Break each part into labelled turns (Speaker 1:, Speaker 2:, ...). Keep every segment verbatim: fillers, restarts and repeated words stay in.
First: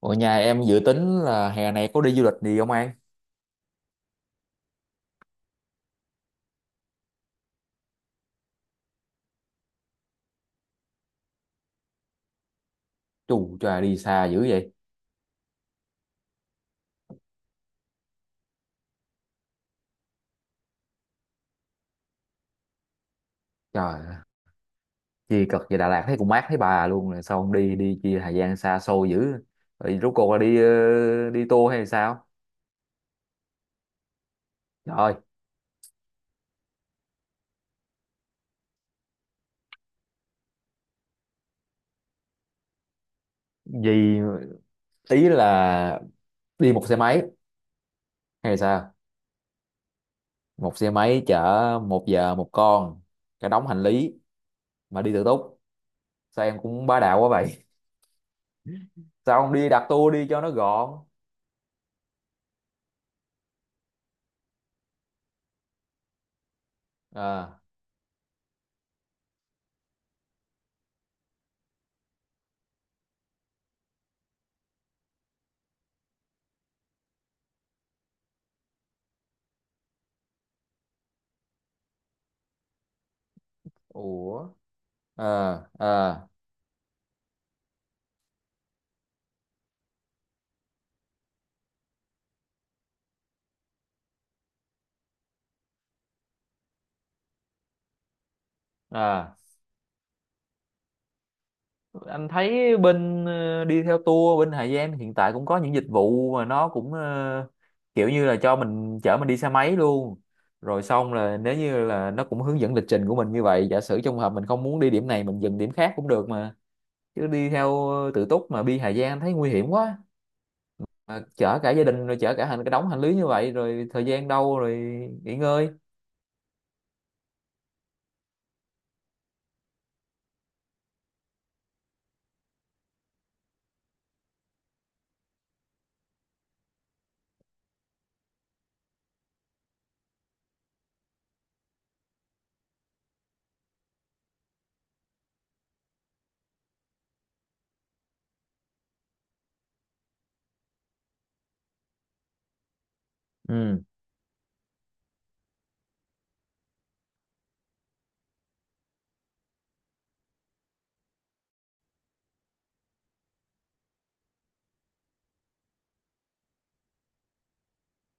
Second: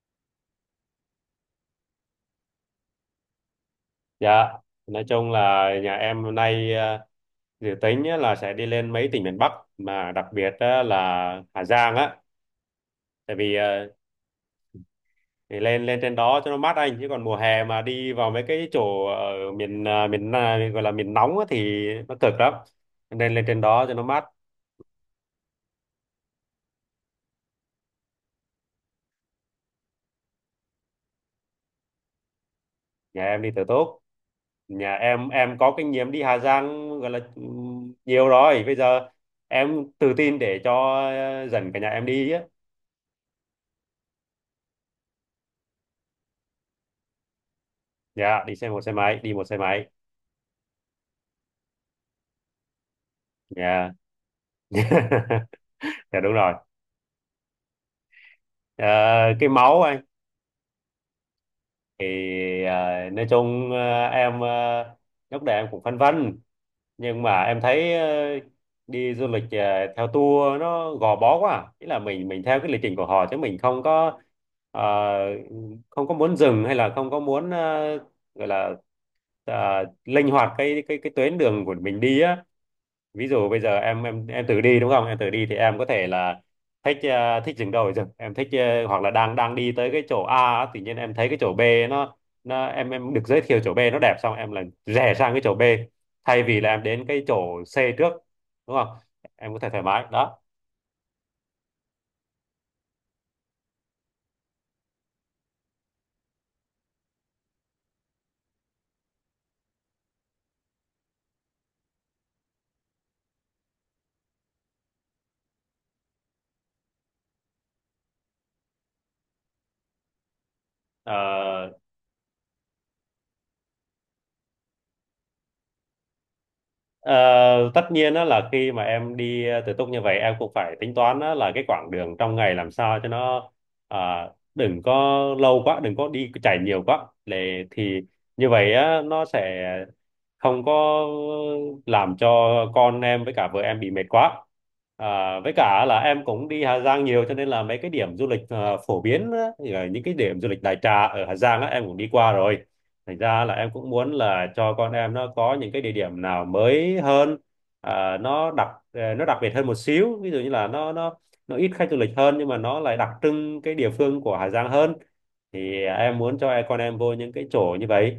Speaker 1: Ở nhà em dự tính là hè này có đi du lịch gì không An?
Speaker 2: Dạ, nói chung là nhà em hôm nay ờ, dự tính á là sẽ đi lên mấy tỉnh miền Bắc mà đặc biệt á là Hà Giang á, tại vì
Speaker 1: Chù trời
Speaker 2: ờ,
Speaker 1: đi xa dữ vậy.
Speaker 2: thì lên lên trên đó cho nó mát anh, chứ còn mùa hè mà đi vào mấy cái chỗ ở miền ờ, miền Na- gọi là miền nóng á thì nó cực lắm. Cho nên lên trên đó cho
Speaker 1: Trời
Speaker 2: nó
Speaker 1: ơi,
Speaker 2: mát.
Speaker 1: chi cực về Đà Lạt thấy cũng mát thấy bà luôn rồi sao không đi đi chi thời gian xa xôi dữ. Rồi rốt cuộc là đi ờ, đi tour hay sao?
Speaker 2: Nhà em đi từ tốt. Nhà
Speaker 1: Trời ơi,
Speaker 2: em em có kinh nghiệm đi Hà Giang, gọi là ừm, nhiều rồi. Bây giờ em tự tin để cho ờ, dẫn cả nhà em đi á.
Speaker 1: gì tí là đi một xe máy
Speaker 2: Dạ, đi
Speaker 1: hay
Speaker 2: xe một xe
Speaker 1: sao?
Speaker 2: máy, đi một xe máy.
Speaker 1: Một xe máy chở một giờ một con cả đống hành
Speaker 2: Dạ.
Speaker 1: lý mà đi tự túc.
Speaker 2: Dạ, đúng
Speaker 1: Sao
Speaker 2: rồi.
Speaker 1: em cũng bá đạo quá vậy?
Speaker 2: Ờ,
Speaker 1: Sao
Speaker 2: cái
Speaker 1: không đi
Speaker 2: máu
Speaker 1: đặt
Speaker 2: anh
Speaker 1: tour đi cho nó gọn?
Speaker 2: thì ờ, nói chung, ờ, em ờ, lúc đầu em cũng phân vân, nhưng mà
Speaker 1: À,
Speaker 2: em thấy ờ, đi du lịch ờ, theo tour nó gò bó quá à. Nghĩa là mình mình theo cái lịch trình của họ chứ mình không có ờ, không có muốn dừng, hay là không có muốn ờ, gọi là ờ, linh hoạt cái cái cái tuyến đường của mình đi á. Ví dụ bây giờ em em em
Speaker 1: ủa.
Speaker 2: tự đi đúng không, em tự đi thì
Speaker 1: À,
Speaker 2: em có thể
Speaker 1: à,
Speaker 2: là thích ờ, thích dừng đầu ở rừng em thích, ờ, hoặc là đang đang đi tới cái chỗ A á, tự nhiên em thấy cái chỗ B nó nó em em được giới thiệu chỗ B nó đẹp, xong em là rẽ sang cái chỗ B thay vì là em đến cái chỗ C trước, đúng không,
Speaker 1: à.
Speaker 2: em có thể thoải mái đó.
Speaker 1: anh thấy bên ờ, đi theo tour bên Hà Giang hiện tại cũng có những dịch vụ mà nó cũng ờ, kiểu như là cho mình chở mình đi xe máy luôn, rồi xong là nếu như là nó cũng hướng dẫn lịch trình của mình như vậy, giả sử trong hợp mình không muốn đi điểm này mình dừng điểm khác cũng được mà. Chứ đi theo ờ, tự túc mà đi Hà Giang anh thấy nguy hiểm quá,
Speaker 2: Ờ.
Speaker 1: mà chở cả gia đình rồi chở cả hành cái đống hành lý như vậy rồi thời gian đâu rồi nghỉ ngơi.
Speaker 2: Ờ, tất nhiên á, là khi mà em đi ờ, tự túc như vậy em cũng phải tính toán á, là cái quãng đường trong ngày làm sao cho nó à, đừng có lâu quá, đừng có đi chạy nhiều quá, để thì như vậy á, nó sẽ không có làm cho con em với cả vợ em bị mệt quá. À, với cả là em cũng đi Hà Giang nhiều, cho nên là mấy cái điểm du lịch ờ, phổ biến á, như những cái điểm du lịch đại trà ở Hà Giang á, em cũng đi qua rồi, thành ra là em
Speaker 1: Ừ,
Speaker 2: cũng muốn là cho con em nó có những cái địa điểm nào mới hơn, à, nó đặc ờ, nó đặc biệt hơn một xíu. Ví dụ như là nó nó nó ít khách du lịch hơn nhưng mà nó lại đặc trưng cái địa phương của Hà Giang hơn, thì em muốn cho con em vô những cái chỗ như vậy.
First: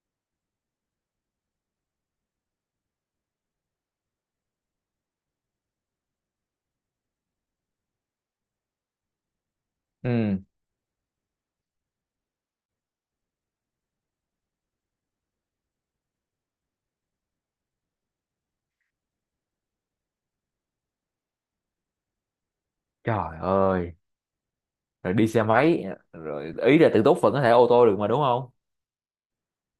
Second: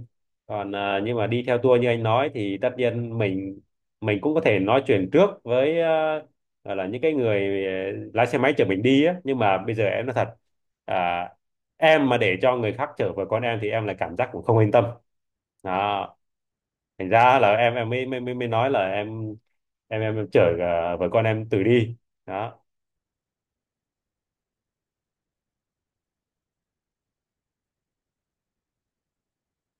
Speaker 2: Còn à, nhưng mà đi theo tour như anh nói thì tất nhiên mình, mình cũng có thể nói chuyện trước với à, gọi là những cái người ờ, lái xe máy chở mình đi á, nhưng mà bây giờ em nói thật,
Speaker 1: ừ.
Speaker 2: à, em mà để cho người khác chở với con em thì em lại cảm giác cũng không yên tâm, đó. Thành ra là em em mới mới mới mới nói là em em em, em chở à, vợ con em tự đi, đó.
Speaker 1: Trời ơi, rồi đi xe máy, rồi ý là tự túc vẫn có thể ô tô được mà đúng không?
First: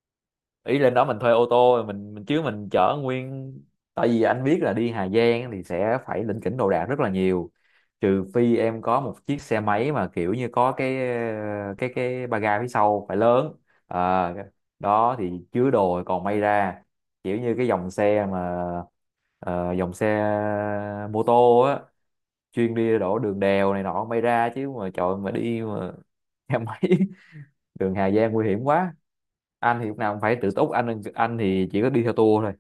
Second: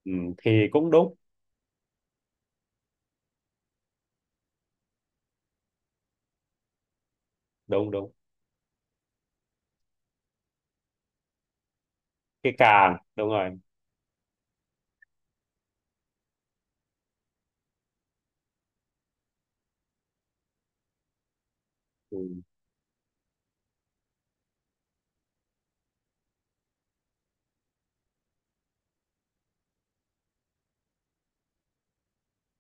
Speaker 2: Ừ, thì
Speaker 1: Ý
Speaker 2: cũng
Speaker 1: lên đó
Speaker 2: đúng.
Speaker 1: mình thuê ô tô mình mình chứ mình chở nguyên, tại vì anh biết là đi Hà Giang thì sẽ phải lỉnh kỉnh đồ đạc rất là nhiều,
Speaker 2: Đúng đúng,
Speaker 1: trừ phi em có một chiếc xe máy mà kiểu như có cái cái cái ba
Speaker 2: cái
Speaker 1: ga phía
Speaker 2: càng,
Speaker 1: sau phải
Speaker 2: đúng
Speaker 1: lớn.
Speaker 2: rồi.
Speaker 1: à, Đó thì chứa đồ thì còn may ra, kiểu như cái dòng xe mà ờ, dòng xe mô tô á,
Speaker 2: Ừ.
Speaker 1: chuyên đi đổ đường đèo này nọ may ra. Chứ mà trời mà đi mà xe máy, đường Hà Giang nguy hiểm quá. Anh thì lúc nào cũng phải tự túc, anh anh thì chỉ có đi theo tour thôi.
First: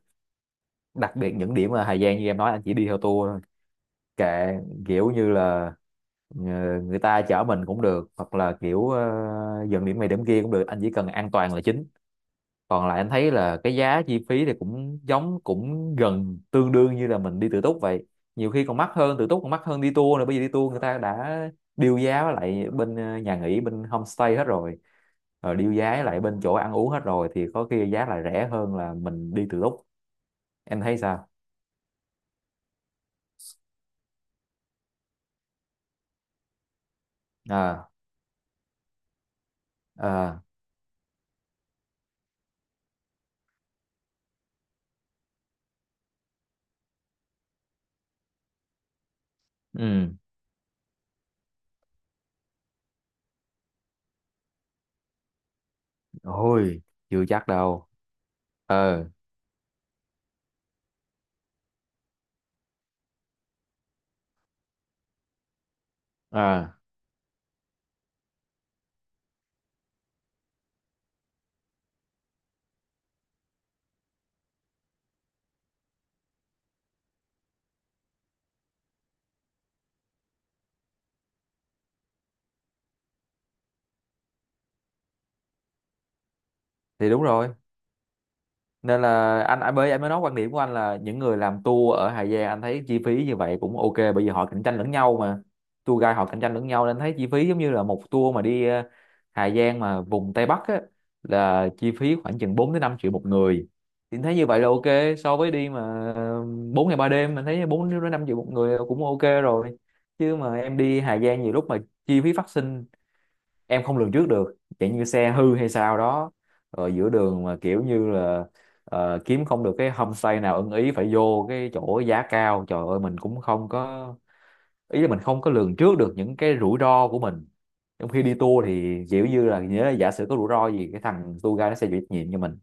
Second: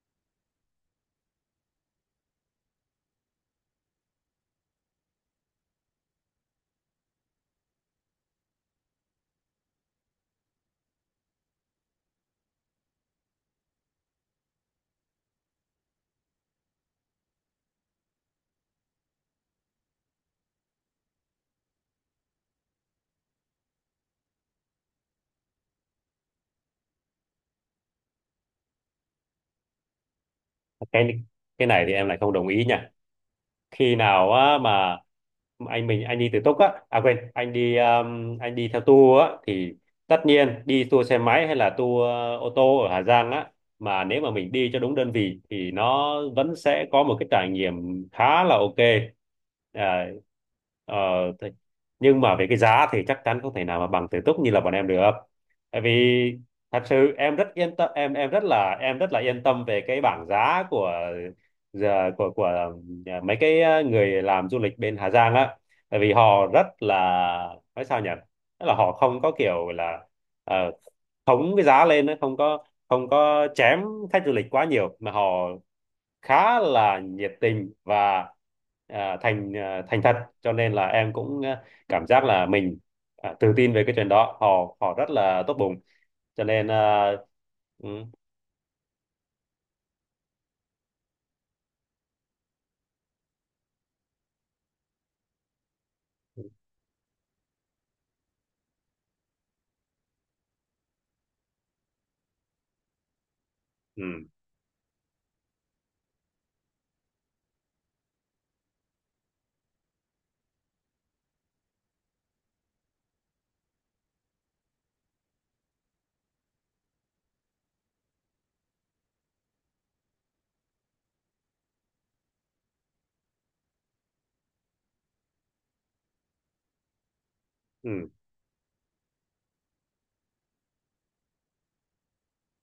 Speaker 1: Đặc biệt những điểm ở Hà Giang như em nói anh chỉ đi theo tour thôi, kệ, kiểu như là ờ, người ta chở mình cũng được hoặc là kiểu ờ, dừng điểm này điểm kia cũng được, anh chỉ cần an toàn là chính. Còn lại anh thấy là cái giá chi phí thì cũng giống cũng gần tương đương như là mình đi tự túc vậy, nhiều khi còn mắc hơn tự túc, còn mắc hơn đi tour nữa, bởi vì đi tour người ta đã deal giá với lại bên ờ, nhà nghỉ bên homestay hết rồi, rồi deal giá với lại bên chỗ ăn uống hết rồi thì có khi giá lại rẻ hơn là mình đi tự túc. Em thấy
Speaker 2: Cái
Speaker 1: sao?
Speaker 2: cái này thì em lại không đồng ý nhỉ. Khi nào á mà anh mình anh đi tự túc á à quên anh đi
Speaker 1: À,
Speaker 2: um, anh đi theo tour á thì tất
Speaker 1: à.
Speaker 2: nhiên đi tour xe máy hay là tour ờ, ô tô ở Hà Giang á, mà nếu mà mình đi cho đúng đơn vị thì nó vẫn sẽ có một cái trải nghiệm khá là ok. À.
Speaker 1: Ừ.
Speaker 2: Ờ. thế- nhưng mà về cái giá thì chắc chắn không thể nào mà bằng tự túc như là bọn em được. Tại vì
Speaker 1: Ôi,
Speaker 2: thật sự
Speaker 1: chưa
Speaker 2: em
Speaker 1: chắc
Speaker 2: rất yên
Speaker 1: đâu.
Speaker 2: tâm, em em rất là em
Speaker 1: Ờ.
Speaker 2: rất là yên tâm về cái bảng giá của giờ của của Nhà- mấy cái ờ, người làm du lịch bên Hà Giang á. Tại vì họ rất
Speaker 1: À,
Speaker 2: là, nói sao nhỉ, tức là họ không có kiểu là ờ, khống cái giá lên á, không có không có chém khách du lịch quá nhiều, mà họ khá là nhiệt tình và ờ, thành ờ, thành thật, cho nên là em cũng ờ, cảm giác là mình ờ, tự tin về cái chuyện đó. Họ họ rất là tốt bụng cho nên ờ.
Speaker 1: thì đúng rồi,
Speaker 2: Ừ,
Speaker 1: nên là anh anh mới anh mới nói, quan điểm của anh là những người làm tour ở Hà Giang anh thấy chi phí như vậy cũng ok, bởi vì họ cạnh tranh lẫn nhau mà. Tour guide họ cạnh tranh lẫn nhau nên thấy chi phí giống như là một tour mà đi ờ, Hà Giang mà vùng Tây Bắc á, là chi phí khoảng chừng bốn đến năm triệu một người, thì anh
Speaker 2: ừ.
Speaker 1: thấy như vậy là ok. So với đi mà ờ, bốn ngày ba đêm, mình thấy bốn đến năm triệu một người là cũng ok rồi. Chứ mà em đi Hà Giang nhiều lúc mà chi phí phát sinh em không lường trước được, chẳng như xe hư hay sao đó, rồi giữa đường mà kiểu như là ờ, kiếm không được cái homestay nào ưng ý phải vô cái chỗ giá cao, trời ơi, mình cũng không có, ý là mình không có lường trước được những cái rủi ro của mình.
Speaker 2: Ừ,
Speaker 1: Trong khi đi tour thì kiểu như là nhớ là giả sử có rủi ro gì cái thằng tour guide nó sẽ chịu trách nhiệm cho mình,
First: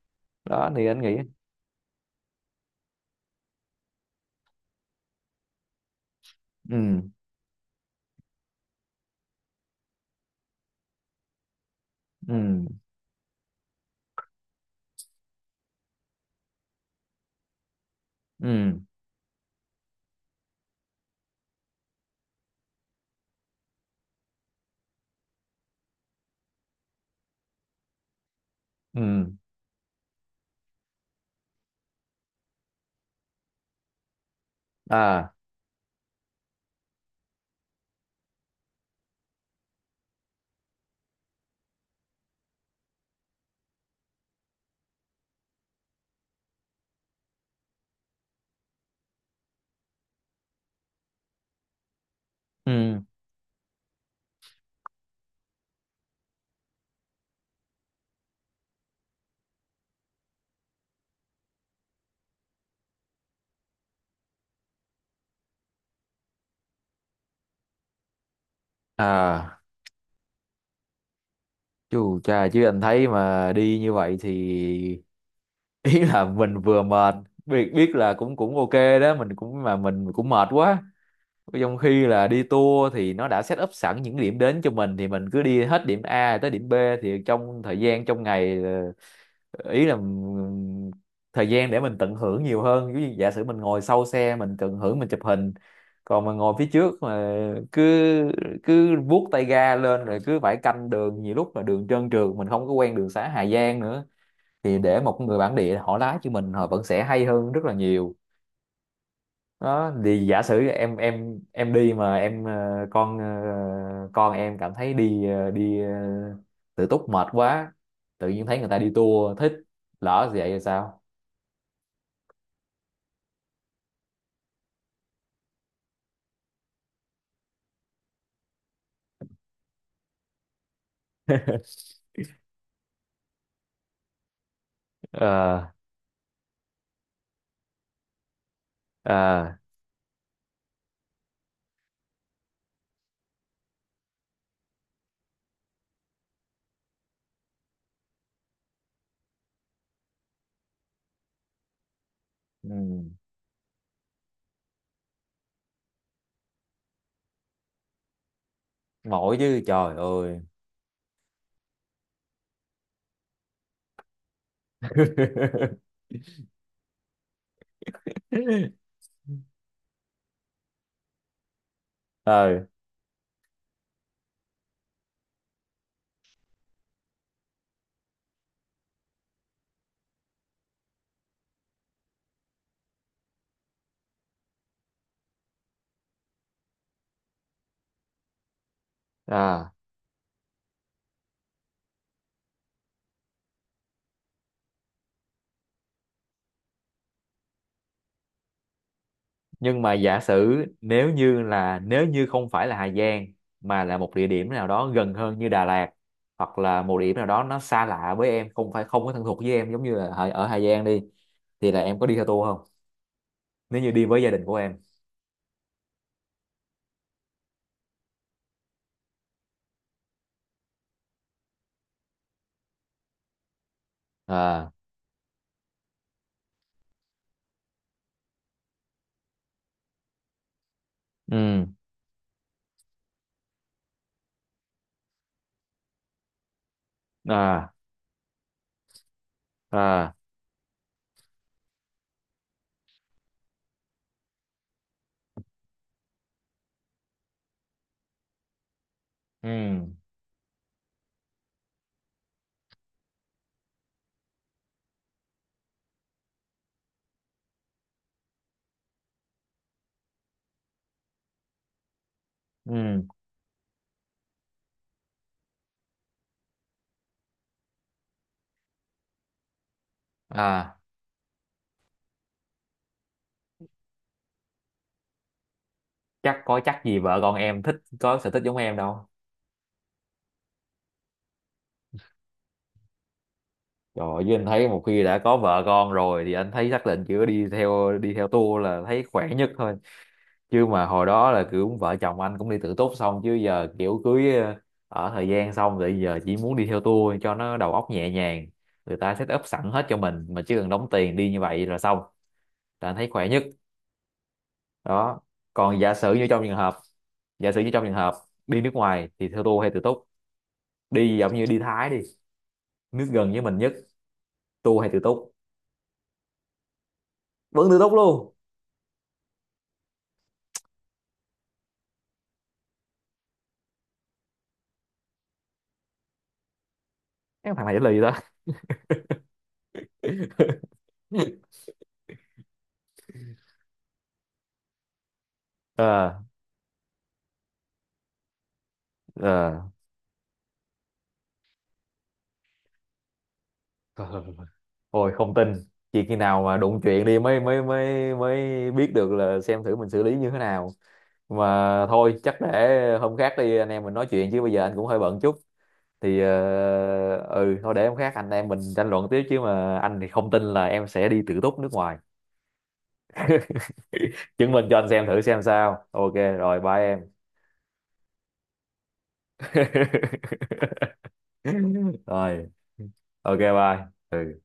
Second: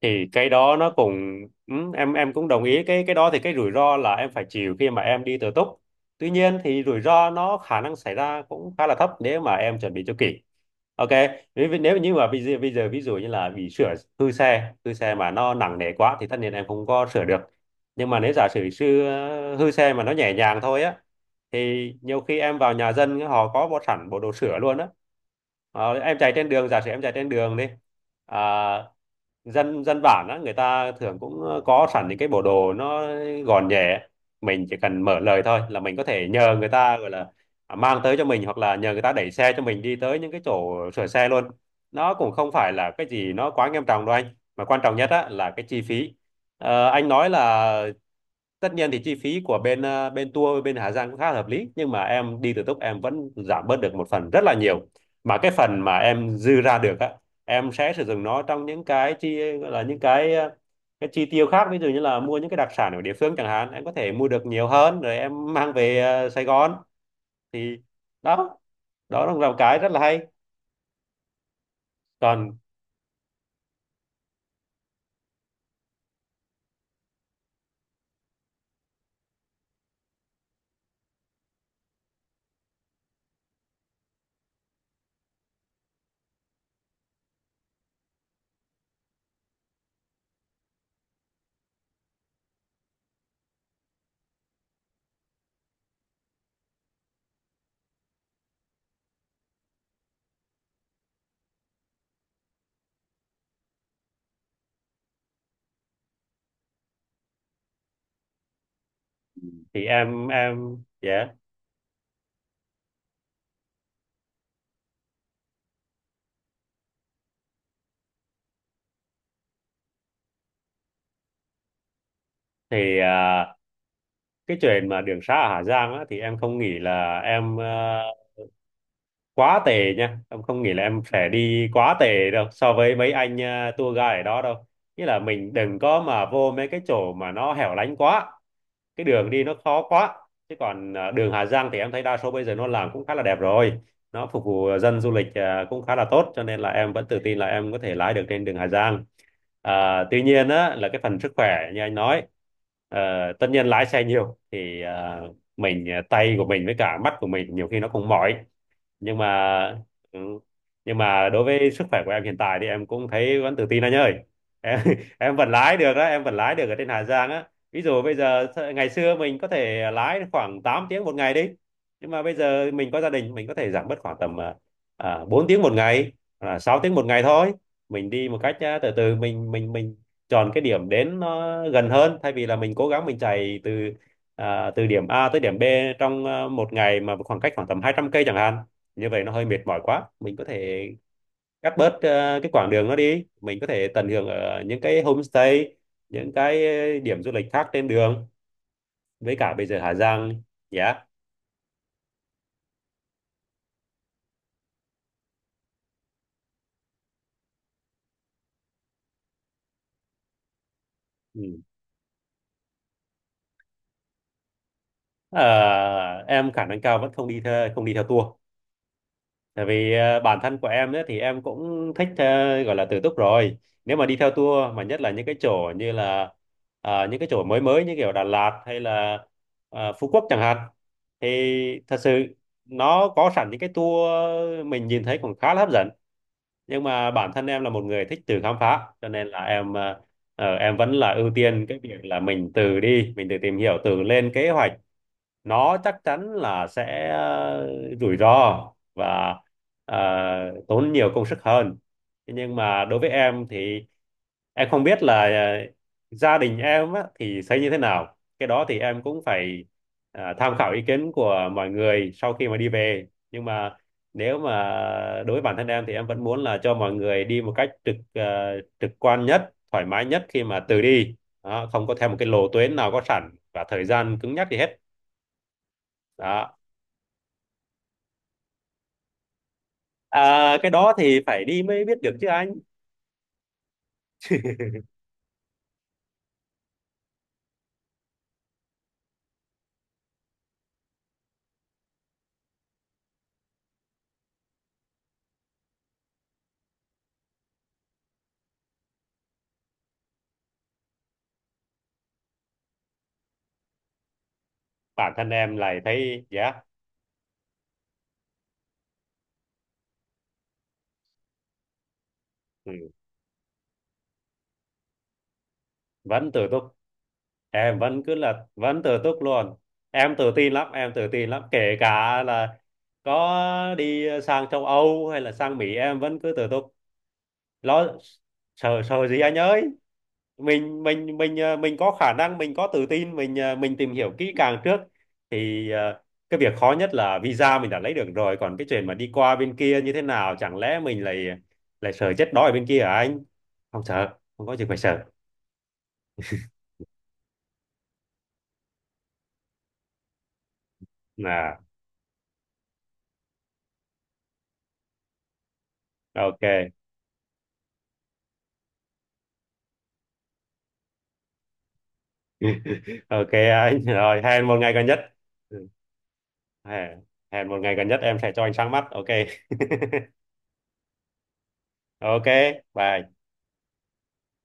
Speaker 2: thì cái
Speaker 1: đó
Speaker 2: đó
Speaker 1: thì
Speaker 2: nó
Speaker 1: anh nghĩ.
Speaker 2: cũng, ừ, em em cũng đồng ý cái cái đó, thì cái rủi ro là em phải chịu khi mà em đi tự túc. Tuy nhiên thì rủi
Speaker 1: Ừ,
Speaker 2: ro nó khả năng xảy ra cũng khá là thấp, nếu mà em chuẩn bị cho kỹ. Ok, nếu nếu như mà
Speaker 1: ừ,
Speaker 2: bây giờ bây giờ ví dụ như là bị sửa, hư xe hư xe mà nó nặng nề quá thì tất nhiên em không có sửa được. Nhưng mà nếu giả sử
Speaker 1: ừ,
Speaker 2: sư hư xe mà nó nhẹ nhàng thôi á, thì nhiều khi em vào nhà dân họ có một sẵn bộ đồ sửa luôn á. Ờ, em chạy trên đường, giả sử em chạy trên đường đi, à,
Speaker 1: ừ.
Speaker 2: dân dân bản á, người ta thường cũng ờ, có sẵn những cái bộ đồ nó gọn nhẹ. Mình chỉ cần mở
Speaker 1: À.
Speaker 2: lời thôi là mình có thể nhờ người ta gọi là à, mang tới cho mình, hoặc là nhờ người ta đẩy xe cho mình đi tới những cái chỗ sửa xe luôn. Nó cũng không phải là cái gì nó quá nghiêm trọng đâu anh, mà quan trọng nhất á là cái chi phí. Ờ, anh nói là tất nhiên thì chi phí của bên ờ, bên tour bên Hà Giang cũng khá là hợp lý, nhưng mà em đi tự túc em
Speaker 1: Ừ.
Speaker 2: vẫn giảm bớt được một phần rất là nhiều. Mà cái phần mà em dư ra được á, em sẽ sử dụng nó trong những cái chi, gọi là những cái ờ, cái chi tiêu khác, ví dụ như là mua những cái đặc sản ở địa phương chẳng hạn, em có thể mua được nhiều hơn rồi em mang về ờ, Sài Gòn. Thì đó, đó là một
Speaker 1: À.
Speaker 2: cái rất là hay.
Speaker 1: Chú cha,
Speaker 2: Còn
Speaker 1: chứ anh thấy mà đi như vậy thì ý là mình vừa mệt, biết biết là cũng cũng ok đó, mình cũng mà mình cũng mệt quá. Trong khi là đi tour thì nó đã set up sẵn những điểm đến cho mình thì mình cứ đi hết điểm A tới điểm B, thì trong thời gian trong ngày ờ, ý là ừm, thời gian để mình tận hưởng nhiều hơn, ví dụ giả sử mình ngồi sau xe mình tận hưởng mình chụp hình, còn mà ngồi phía trước mà cứ cứ vuốt tay ga lên rồi cứ phải canh đường, nhiều lúc là đường trơn trượt mình không có quen đường xá Hà Giang nữa, thì để một người bản địa họ lái cho mình họ vẫn sẽ hay hơn rất là nhiều.
Speaker 2: thì
Speaker 1: Đó thì
Speaker 2: em
Speaker 1: giả sử
Speaker 2: em
Speaker 1: em
Speaker 2: yeah,
Speaker 1: em em đi mà em ờ, con ờ, con em cảm thấy đi ờ, đi ờ, tự túc mệt quá, tự nhiên thấy người ta đi tour thích, lỡ vậy thì sao?
Speaker 2: thì ờ, cái chuyện mà đường sá ở Hà Giang á thì em không nghĩ là em ờ, quá tệ nha, em không nghĩ là em sẽ đi quá tệ đâu so với mấy anh ờ, tour guide ở đó đâu. Nghĩa là
Speaker 1: Ờ,
Speaker 2: mình đừng có mà vô mấy cái chỗ mà nó hẻo lánh quá, cái
Speaker 1: ờ.
Speaker 2: đường đi nó khó quá. Chứ còn ờ, đường Hà Giang thì em thấy đa số bây giờ nó làm cũng khá là đẹp rồi, nó phục vụ à, dân du lịch ờ, cũng khá là tốt, cho nên là em vẫn tự tin là em có thể lái được trên đường Hà Giang. À, tuy nhiên á là cái phần sức khỏe như anh nói, ờ,
Speaker 1: Ừ.
Speaker 2: tất nhiên lái xe nhiều thì ờ, mình à, tay của mình với cả mắt của mình nhiều khi nó cũng mỏi, nhưng mà
Speaker 1: Mỏi chứ, trời
Speaker 2: ừ.
Speaker 1: ơi.
Speaker 2: Nhưng mà đối với sức khỏe của em hiện tại thì em cũng thấy vẫn tự tin anh ơi. Em em vẫn lái được đó, em vẫn lái được ở trên Hà Giang á. Ví dụ bây giờ ngày xưa mình có thể lái khoảng tám tiếng một ngày đi, nhưng mà bây
Speaker 1: Ờ.
Speaker 2: giờ mình có gia đình mình có thể giảm bớt khoảng tầm à, bốn tiếng một ngày, à, sáu tiếng một ngày thôi. Mình đi một cách à, từ từ, mình mình mình chọn cái điểm đến nó gần hơn, thay vì là mình cố gắng mình chạy từ à, từ điểm A tới điểm B trong à, một ngày mà khoảng cách khoảng tầm hai trăm cây chẳng hạn, như vậy nó hơi mệt
Speaker 1: À,
Speaker 2: mỏi quá. Mình có thể cắt bớt ờ, cái quãng đường nó đi, mình có thể tận hưởng ở những cái homestay, những cái ờ, điểm du lịch khác trên đường. Với cả bây giờ
Speaker 1: nhưng mà
Speaker 2: Hà
Speaker 1: giả
Speaker 2: Giang
Speaker 1: sử
Speaker 2: giá.
Speaker 1: nếu như là nếu như không phải là Hà Giang mà là một địa điểm nào đó gần hơn như Đà Lạt, hoặc là một địa điểm nào đó nó xa lạ với em, không phải, không có thân thuộc với em giống như là ở ở Hà Giang đi,
Speaker 2: Ừ.
Speaker 1: thì là em có đi theo tour không nếu như đi với gia đình của em?
Speaker 2: Ờ, em khả năng cao vẫn không đi theo, không đi theo tour. Tại vì ờ, bản thân của em ấy, thì em cũng thích ờ, gọi là tự túc rồi. Nếu mà đi theo
Speaker 1: À.
Speaker 2: tour mà nhất là những cái chỗ như là ờ, những cái chỗ mới mới như kiểu Đà Lạt hay là ờ, Phú Quốc chẳng hạn,
Speaker 1: Ừ.
Speaker 2: thì thật sự nó có sẵn những cái tour mình nhìn thấy cũng khá là hấp dẫn. Nhưng mà bản thân em là
Speaker 1: À,
Speaker 2: một người thích tự khám phá, cho nên là em ờ,
Speaker 1: à.
Speaker 2: ờ, em vẫn là ưu tiên cái việc là mình tự đi, mình tự tìm hiểu, tự lên kế hoạch. Nó chắc chắn là sẽ ờ, rủi ro và
Speaker 1: Ừ,
Speaker 2: ờ, tốn nhiều công sức hơn. Thế nhưng mà đối với em thì em không biết là ờ, gia đình em á, thì thấy như thế nào, cái đó thì em cũng phải ờ, tham khảo ý kiến của mọi người sau khi mà đi
Speaker 1: ừ.
Speaker 2: về. Nhưng mà nếu mà đối với bản thân em thì em vẫn muốn là cho mọi người đi một cách trực ờ, trực quan nhất, thoải mái nhất, khi mà
Speaker 1: À.
Speaker 2: từ đi đó, không có theo một cái lộ tuyến nào có sẵn và thời gian cứng nhắc gì hết,
Speaker 1: Chắc
Speaker 2: đó.
Speaker 1: có chắc gì vợ con em thích có sở thích giống em đâu.
Speaker 2: À, cái đó thì phải đi mới biết được chứ anh.
Speaker 1: Trời ơi, với anh thấy một khi đã có vợ con rồi thì anh thấy xác định chỉ đi theo đi theo tour là thấy khỏe nhất thôi. Chứ mà hồi đó là kiểu vợ chồng anh cũng đi tự túc xong, chứ giờ kiểu cưới ờ, ở thời gian xong rồi giờ chỉ muốn đi theo tour cho nó đầu óc nhẹ nhàng, người ta set up sẵn hết cho mình mà chỉ cần đóng tiền đi như vậy là xong, là anh thấy khỏe nhất
Speaker 2: Bản
Speaker 1: đó.
Speaker 2: thân em lại
Speaker 1: Còn giả sử
Speaker 2: thấy
Speaker 1: như trong trường
Speaker 2: dạ.
Speaker 1: hợp, giả sử như trong trường hợp đi nước ngoài thì theo tour hay tự túc? Đi giống như đi Thái đi,
Speaker 2: Ừ,
Speaker 1: nước gần với mình nhất, tour hay tự túc?
Speaker 2: vẫn tự túc.
Speaker 1: Vẫn
Speaker 2: Em
Speaker 1: tự túc
Speaker 2: vẫn cứ
Speaker 1: luôn?
Speaker 2: là vẫn tự túc luôn. em tự tin lắm em tự tin lắm, kể cả là có đi sang châu Âu hay là sang Mỹ em vẫn cứ tự túc.
Speaker 1: Cái thằng này trả
Speaker 2: Lo
Speaker 1: lời gì ta.
Speaker 2: sợ, sợ gì anh ơi. mình mình mình ờ, mình có khả năng, mình có tự tin, mình ờ, mình tìm hiểu kỹ càng trước thì ờ,
Speaker 1: Ờ.
Speaker 2: cái việc khó nhất là visa mình đã lấy được rồi, còn cái chuyện mà đi qua bên kia như thế nào, chẳng lẽ mình lại lại sợ chết đói ở bên kia hả anh? Không sợ,
Speaker 1: Ờ.
Speaker 2: không có gì phải sợ
Speaker 1: Ôi, không tin, chỉ khi nào mà đụng chuyện đi mới mới mới mới biết được là xem thử mình xử lý như thế nào.
Speaker 2: là
Speaker 1: Mà thôi chắc để hôm khác đi anh em mình nói chuyện chứ bây giờ anh cũng hơi bận chút, thì
Speaker 2: ok.
Speaker 1: ờ, ừ thôi để hôm khác anh em mình tranh luận tiếp, chứ mà anh thì không tin là em sẽ đi tự túc nước ngoài.
Speaker 2: Ok anh, rồi hẹn
Speaker 1: Chứng
Speaker 2: một
Speaker 1: minh
Speaker 2: ngày
Speaker 1: cho
Speaker 2: gần
Speaker 1: anh xem
Speaker 2: nhất.
Speaker 1: thử xem
Speaker 2: Ừ,
Speaker 1: sao. Ok, rồi bye em.
Speaker 2: hẹn hẹn một ngày gần nhất em sẽ cho anh sáng mắt, ok.
Speaker 1: Rồi
Speaker 2: Ok, bye.
Speaker 1: ok, bye. Ừ.